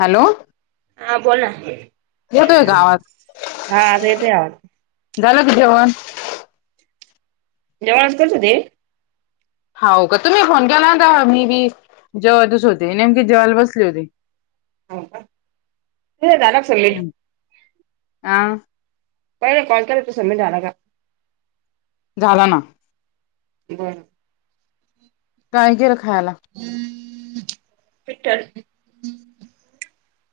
Hello हा बोला येतोय का आवाज हा आता येतय आवाज झालं का जेवण जेवानच करत होते. हाव का तुम्ही फोन केला होता तेव्हा मी बी जेवतच होते नेमकीच जेवायला बसले होते. हो का नय झाला का सबमिट आ पहिला कॉल केला तो सबमिट झाला का? झाला ना बरं कायं केल खायाला पिट्टल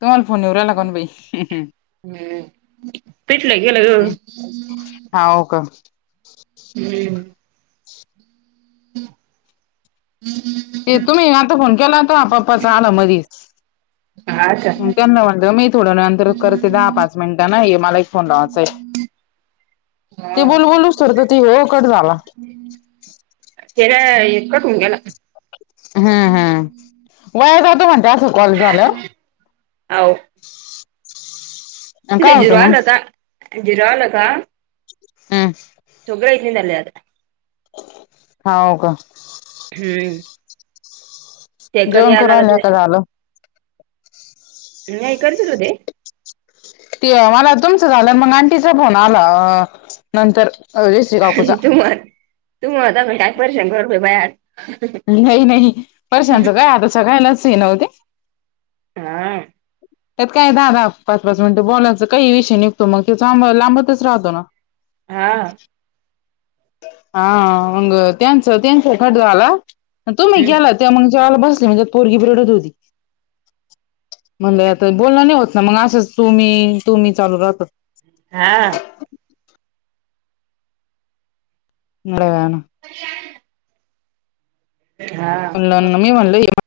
तुम्हालां फोन येऊ राहीला कमून बाई हम्म पिटल केल ग हाऊ का हूं [inaudible] ते तुम्ही आता फोन केला होता पप्पाचा आला मधी हा का मंग त्यांना म्हटलं मी थोड्या वेळा नंतर करते दहा पाच मिनिटाना हे मला एक फोन लावायचाय. हा ते बोलू बोलु स्तवर ते हे कट झाला. तेला हे कटून गेला. हा हा वाया जातो म्हणत्या अस कॉल झाल्यावर. आव ते काय झिरो होतं मग का झिरो का आ तु गय क्लीन झाले आता हाव का हम्म ते कधी जेवण करून आला राहिल्या का तिथे झालं. नाही करतीच होते. ते मला तुमचं झालां मंग आंटीचा फोन आला अ अ नंतर जयश्री काकूचा तुमलां तुमलां [unintelligible] काय परेशान करते बाया आज नाही नाही परेशांचं काय आता सगळ्यांनाच हाय नव्ह ते हा त्यात काय दहा दाहा पाच पाच मिनटं बोलायचं काही विषय निघतो मग ते चांब लांबतच राहतो ना हा हा मंग त्यांच त्यांच कट झाला तुम्ही हम्म केलात त्या मंग जेवला बसले म्हणजे पोरगी बी रडत होती. म्हणलं आता बोलण नाही होत ना मंग असंच तुम्ही तुम्ही चालू राहत. हा एवढ्या वेळानं [unintelligible] हा [unintelligible]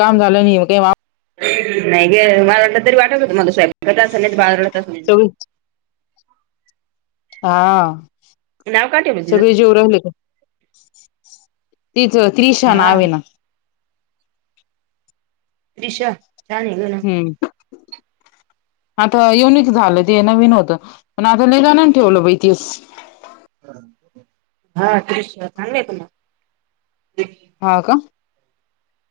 काम झालं नाही [unintelligible] नाही गे मला वाटलं तरी वाटत होतं माझ स्वयंपाक असल नाहीतर बाळ रडत असल. हम आ. नाव काय ठेवल तिज? [unintelligible] तिच त्रिशा हा नावे येना. त्रिषा छान ग नाव. [unintelligible] आता युनिक झालं ते नवीन होतं पण आता लय जणांनी ठेवलं बाई तेच. हा कृष्णा चांगल ऐकी नाव. हा का.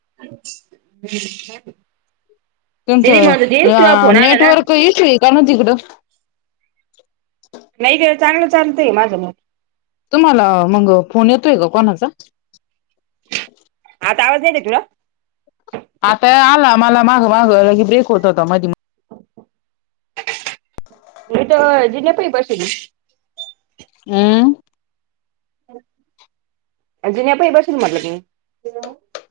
[inaudible] दिदी तुमचं म्हणत होती अ तुझा फोन आला ना? नेटवर्क ईशु आहे का ना तिकडं? नाही ग चांगलं चालतंय माझं मोब तुम्हांला मंग फोन येतोय का कोणाचा? आता आवाज येते तुला? आता आला मला माग मागवलं की ब्रेक होत होता मधी मी तर जिना पाई बैसली. अमम. जीना पाई बसून म्हटलं मी.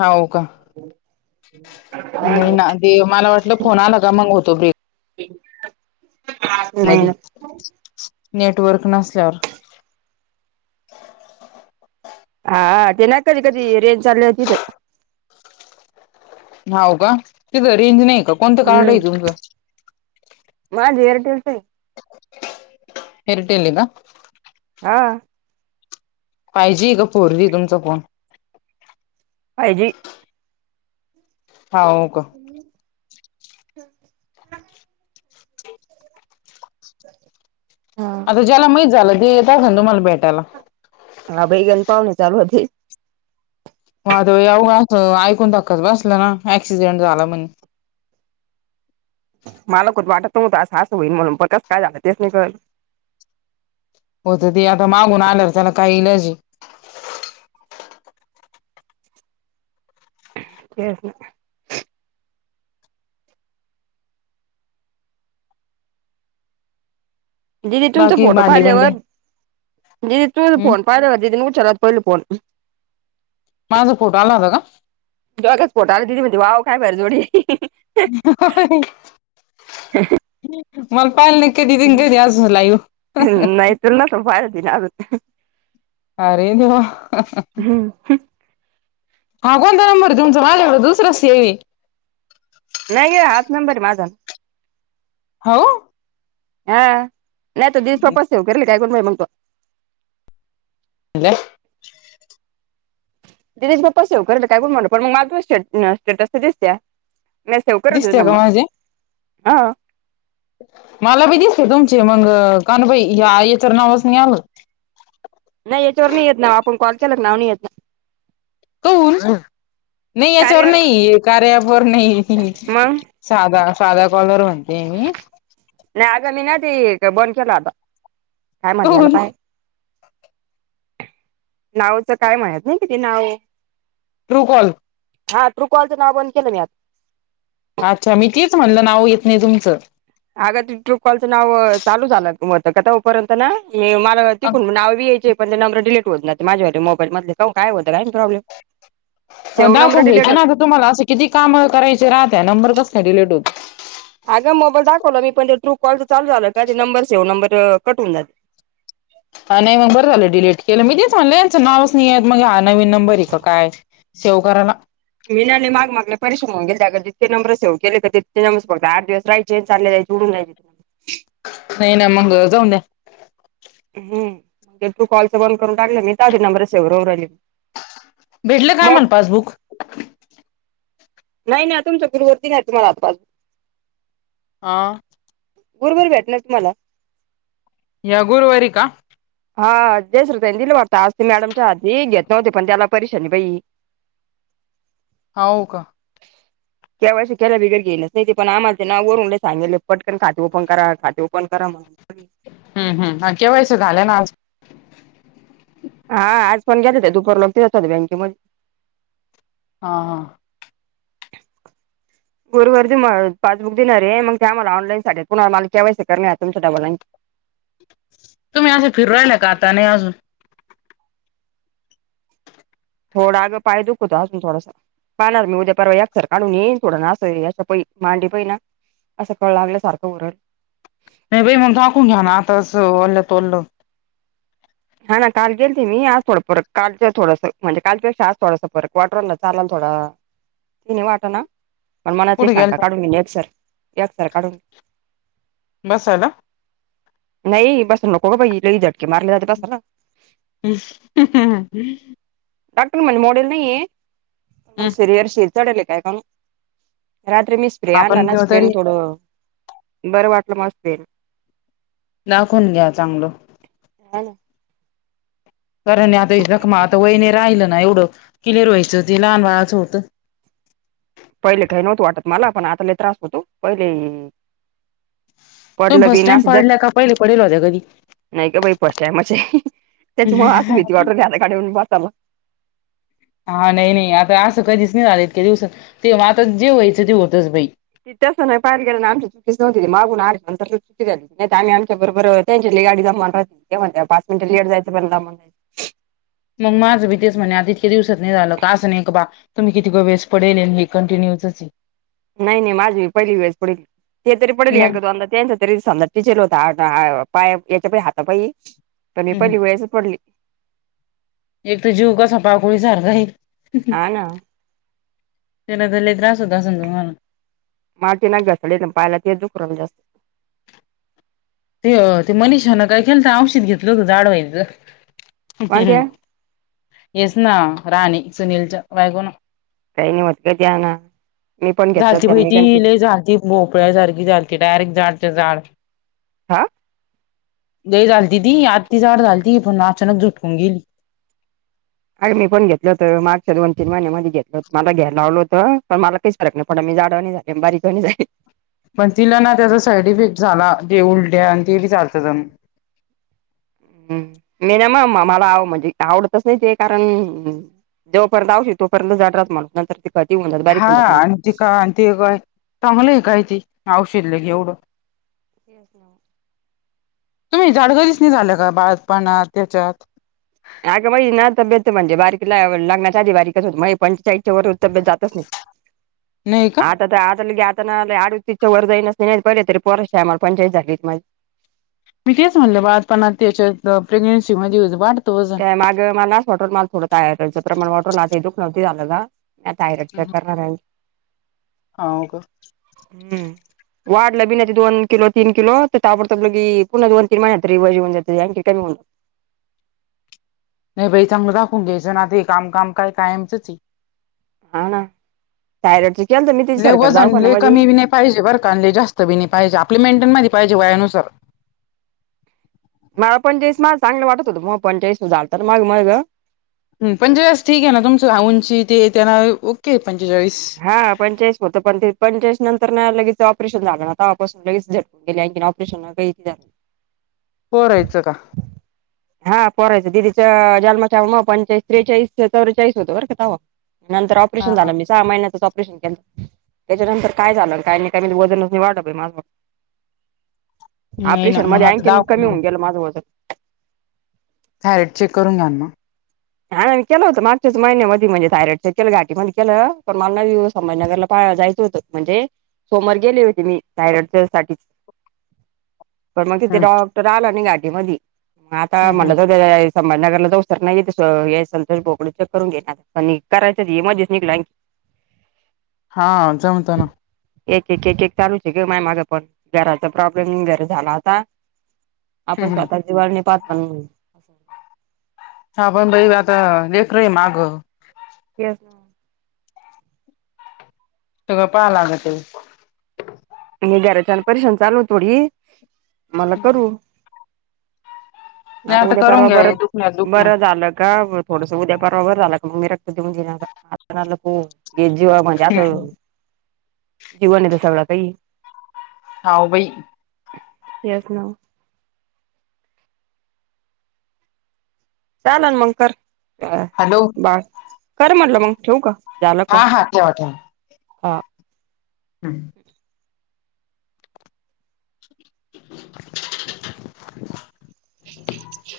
आओ का? ह [inaudible] [inaudible] नाही ना दे मला वाटलं फोन आला का मंग होत ब्रेक [unintelligible] मधी नेटवर्क नसल्यावर हा ते ना कधी कधी रेंज चालले तीथ. हाव का तिथ रेंज नाही का कोणतं कार्ड आहे तुमचं? माझ ऐअर टेलचये. ऐअर टेलये ना. आ. फाय जी का फोर जी ये तुमचा फोन? Five G. हाव ओ का. हम् [unintelligible] [inaudible] आता हा ज्याला माहीत झालं ते येतात संध्याकाळ मला भेटायला. हा बाई यांचा आजून चालवते. माधव येवं असं ऐकून धक्कच बसलं ना ऍक्सिडेंट झाला म्हणे. मला खर वाटत नव्हत असं हं होईल म्हणून कस काय झालं तेच नाही कळ होत ते आता मागून आल्यावर त्याला काय इलाजये. [unintelligible] दीदी तुमचा बाकी फोटो भांडी भिंडी पाहिल्यावर दीदी तुम हम्म फोन पाहिल्यावर दीदी उचलला पहिले फोन माझा फोटो आला होता का? तगच पोटा आला दिदी म्हणते वाव काय भर जोडी होय. मला पाहिल न कती [unintelligible] चला सभायतीन आ अरें देवा. हम ह हा कोणता नंबर आहे तुमचा माझ्याकडे दुसरा सेव ये. नाहीये हाच नंबर आहे माझा. हाओ. हा नाही त दिवस तपास ठेऊ केल काय करण मगतो [unintelligible] तच म पसेेव करत कायण म्हण पण मग माझ त स्टेटसस [unintelligible] म सव करून दिसते का नमक माझे हा. मला बी दिसते तुमचे मग कानबाई या याच्या नावाच नाही आलं. नाही याच्यावर नाही येत ना आपण कॉल केला नाव येत कन नाही याच्यावर कार्यावर नाही कार्य अँप वर नाही. मग साध साध कॉलर म्हणते मी. नाही आग मी ना ती बंद केला आता काय म्हण झालं काऊन पाहे नावचं काय म्हणत नाही किती नाव टरूकल हा ट्रुकॉलचं नाव बंद केलं मी आता. अच्छा मी तेच म्हणलं नाव येत नाही तुमचं. अग त टूप कॉलचं नाव चालू झाचाल होत पर्यंत ना मला नाव [unintelligible] पण ते नंबर डिलीट होत ना ते माझ्या मोबाईलधले का काय होत आहे प्रॉब्लम मग सेव्ह नंबर दाखवून घ्यायच डिलीट ना आता तुम्हाला असं किती काम करायचे राहत नंबर कस नाही डिलेट होत अगं मोबाईल दाखवला मी पण ते ट्रू कॉल चालु झाललं का ते नंबर सेव नंबर कटवून जाते. हा नाही मग बरं झालं डिलीट केलं मी तेच म्हणलंचं नावच नाहीय मग हा नवीन नंबर आहे का काय. शेव कराना. मनाने माग मागले परशम होऊ गेले अ जितकेंबर सेव केले तर तिते नंबर बघत आठ दिवस राहिचे चाले जायचे जडून नाही ना मग जाऊन द्या. हम् म्हणजे तू कॉलच बंद करून टाकलं मी ती नंबर सेववरव भेटलं का मला पासबुक. नाही नाही तुमच्या गुवर्ती नाही तुम्हाला आपास हा बरोबर भेटल तुम्हाला. या गुरुवारी का? हा तेस रत दिलं वाटत आज ते मॅडमच्या हाती घेत नव्हते पण त्याला प पररीशानी बाई. [inaudible] होव का. [inaudible] केव केय बिर गेच नाही ते पण आमचं नाव वरूनले सांगले पटकन खाते पन करा खाते ओपन करा [inaudible] हम् हम् केव्हास झाले ना आज? हा आज पण घेत दुपार लोक तेचतात बँकेम हा हा! [inaudible] गुरुवार ते पासबुक देणार रे मग ते मला ऑनलाईन साठी पुन्हा केवायसी मला करणे आहे अजून मग. तुम्ही असं फिरू राहियला का आता नाही अजून? थोडा अग पाय दूखत अजून थोडासा. पाहणार मी उद्या परवा एक्स-रे काढून येईन थोड ना याच मांडी पहिना असं कळ लागल्या सारखं होऊन राहील. नाही बाई मग दाखवून घ्या ना आता असं वलं तोललं. हा ना काल गेलते मी आज थोड फरक काल थोडंस म्हणजे कालच्या पेक्षा आज थोडं फरक वाटू लागलं. चालाल थोडा तिन्ही वाट ना. पण मनातली कुठे शंका गेलता काढून नेतसर एक्स-रे काढून बस झाल. नाही बसू नको ग बाई लई झटके मारले जाते बसताना. इश्श ह हा हा! डॉक्टर म्हणे मोडल नाहीए मग सुरक्षिल. चढले काय का मग रात्री मी स्प्रे आणला आपण ना तरी स्प्रे थोडं. बरं वाटलं मस्त येल दाखवून घ्या चांगल. हो! कारण ये आता जखमा आता वय नाही राहिलं ना एवढं क्लिअर व्हायचं ते लहान वयात होतं. पहिले काही नव्हतं वाटत मला पण आता लय त्रास होतो पहिले. तुम्ही पडल फर्स्ट टाइम विनास जक. पडल्या का पहिले पडेल कधी- नाही ग बाई फस्ट टाईमच हाय त्याच्यामुळं मग अस भीती वाटू राहील काय फास्ट चालो. हा नाही नाही आता असं कधीच नाही झाले इतक्या दिवसात ते आता जे व्हायचं ते होतच बाई. तस नाही पाे ना आमची चुकी न मागून आंत चुकीली नाही आणखे बरोबर [unintelligible] त्यांच्यातली गाडीचा माल राहते ते म्हणता पाच मिनट लेट जायचं पण जावा. मग माझं पण तेच म्हणे आहे आता इतके दिवसात नाही झालं का असं नाही का बा. तुम्ही किती व वेळेस पडेल हे कंटिन्यूच. नाही नाही माझी पहिली वेळस पडेली ते तरी पडलेले आहे मग एकदा दोनदा. तरी संदा टिचेल होता अर्धा पाया याचा हाता पाई. पण मी हम्म पडली वेळेसच पडली. एक तर जीव कसा पाकोळी सारखा हाई. हा ना त्यान तर लय त्रास होत असेल तुम्हाला. माती ना घेत पाहिला ते दुखू राहील जास्त. ते ते मनीषांना काय केलत औषध घेतलं होत जाड व्हायचं. कोणत्या येस ना राणी सुनीलच बायकोन. काही नाही होत घ्या ना मी पण घेतल होत्या मेकांची. भोपळ्या सारखी जॅकेट हाय जाडचा जाड. हा! लय झालती ती अती जाड झालती पण अचानक झुटकून गेली. अरे मी पण घेतल होतं मागच्या दोन तीन महिन्या मध्ये घेतलं होत मला घ्याय लावलं होत पण मला काहीच फरक नाही पडला मी जाड अणि झाले अणि बारीक नाही झाले. पण तिला ना त्याचा साईड इफेक्ट झाला ते उलट्या आणि ते वि चालतं जण. हम्म मी ना म मला म्हणजे आवडतच नाही ते कारण जो पर्यंत औषध तोपर्यंत जाडच म्हणत नंतर ते खटी होऊन जात बारीक हा होऊन जात आणि ते का आणि ते काय चांगलंय काय ते औषध लय एवढं. तुम्ही जाड कधीच नाही का झाल्या का बाळपणात त्याच्यात? अगं मई ना तब्येत म्हणजे बारीकला लग्नाचा आधी बारीकच होत पंचाईच्या वर हो तब्ब्येत जातच नाही नाही का? आठ आता लय ग आता ना आडउतीच्या वर जाईन नसते पहिले तरी पोरस टायमाला पंचायत झालीत म. मी तेच म्हणलं बाळात पणात त्याच्यात प्रेग्नेन्सी मध्ये वाढतोच. मागं मलास वॉटर माल थोडं तयार करायच प्रमाण वॉटरल ते दुख नव्हती झालं गं. या थायरॉइड चेक करणार आहे. हाव का? हम्म. वाढलं बिन ती दोन किलो तीन किलो तर ताबोडतोब लगी पुन्हा दोन तीन महिन्यात रिवज येऊन जात आणखी कमी होऊ. नाही बाई चांगलं दाखवून घ्यायचा ना ते कामकाम काय कायमचेच आहे. हाव ना थायरॉइडची केलं तर मी तिची लय सरकार बाऊ वजन पण आहे लय मधी. कमी बी नाही पाहिजे वर्कांली जास्त बिनी पाहिजे आपली मेंटेनमध्ये पाहिजे वयानुसार. मला पंचावीस मला चांगलं वाटत होतं मग पंचावीस झालं तर मग मग हम्म पंचेचाळीस ठीक आहे ना तुमचं हा ऊंची ते त्यांना ओके पंचेचाळीस. हा पंचाळीस होतं पण ते पंचाळीस नंतर ना लगेच ऑपरेशन झालं ना आतापासून लगेच झ केल्या की नाय ऑपरेशन. [unintelligible] पोरायचं का? हा पोरायचं दिदीचा जन्माच्या मग पंचे त्रेचाळीस चौवेचाळीस होतं बरं का तव्हा. नंतर हा ऑपरेशन हा झाला मिस सहा महिन्यातच ऑपरेशन के [inaudible] त्याच्यानंतर काय झालं काही नाही काही वजन वाटत माझं. नाही ना ऑपरेशन मग मध्ये आता आणखीन कमी दाखवून घे होऊन गेलं माझं वजन. थायरॉइड चेक करून घ्यान म. हा मी केलं होतं मार्चच्या महिन्या मध्ये म्हणजे थायरॉईडचा केलं घाटी मध्ये केलं पण मला नवी संभजनगरला पाहा जायचं होतं. म्हणजे सोमवार गेले होते मी थायरडच्या साठीच. पण म तिथे हम्म डॉक्टर आला नाही घाटी मधी आता हम्म मला हम्म. [unintelligible] संभाजनगरला जायचं तर नाहीये तशी तर याय संतर बोकडी चेक करून घेणार आणि करायच मधी निघलंग की. हा जमतो ना. एक एक एक एक चालूच आहे माय मागं पण घराचा प्रॉब्लेम वगैरे झाला होता. आपण हम्म हम्म. स्वतःची वाळणी पाहत पण हा पण बाई म आता लेकरं ही मागं. यस ट गं पाहा लागते. मी घराच्यान परीक्षण चालू थोडी मला करू. नाही आता उद्या करून परवा घ्या हे बरत दुखण्यात दुखणं बरं हम्म. झालं का ब थोडसा उद्या बरोबर झालं क मग मी रक्त देऊन [unintelligible] को. हे जीवा म्हणजे असं जीवन आहे त सगळं काही. हाव बाई. तेयच नावं चालल मंग कर [unintelligible] हॅलो कर म्हटलं मंग ठेवू का? झालं हा कॉल हा ठेवा ठेवा. हा हम्. [inaudible] [inaudible]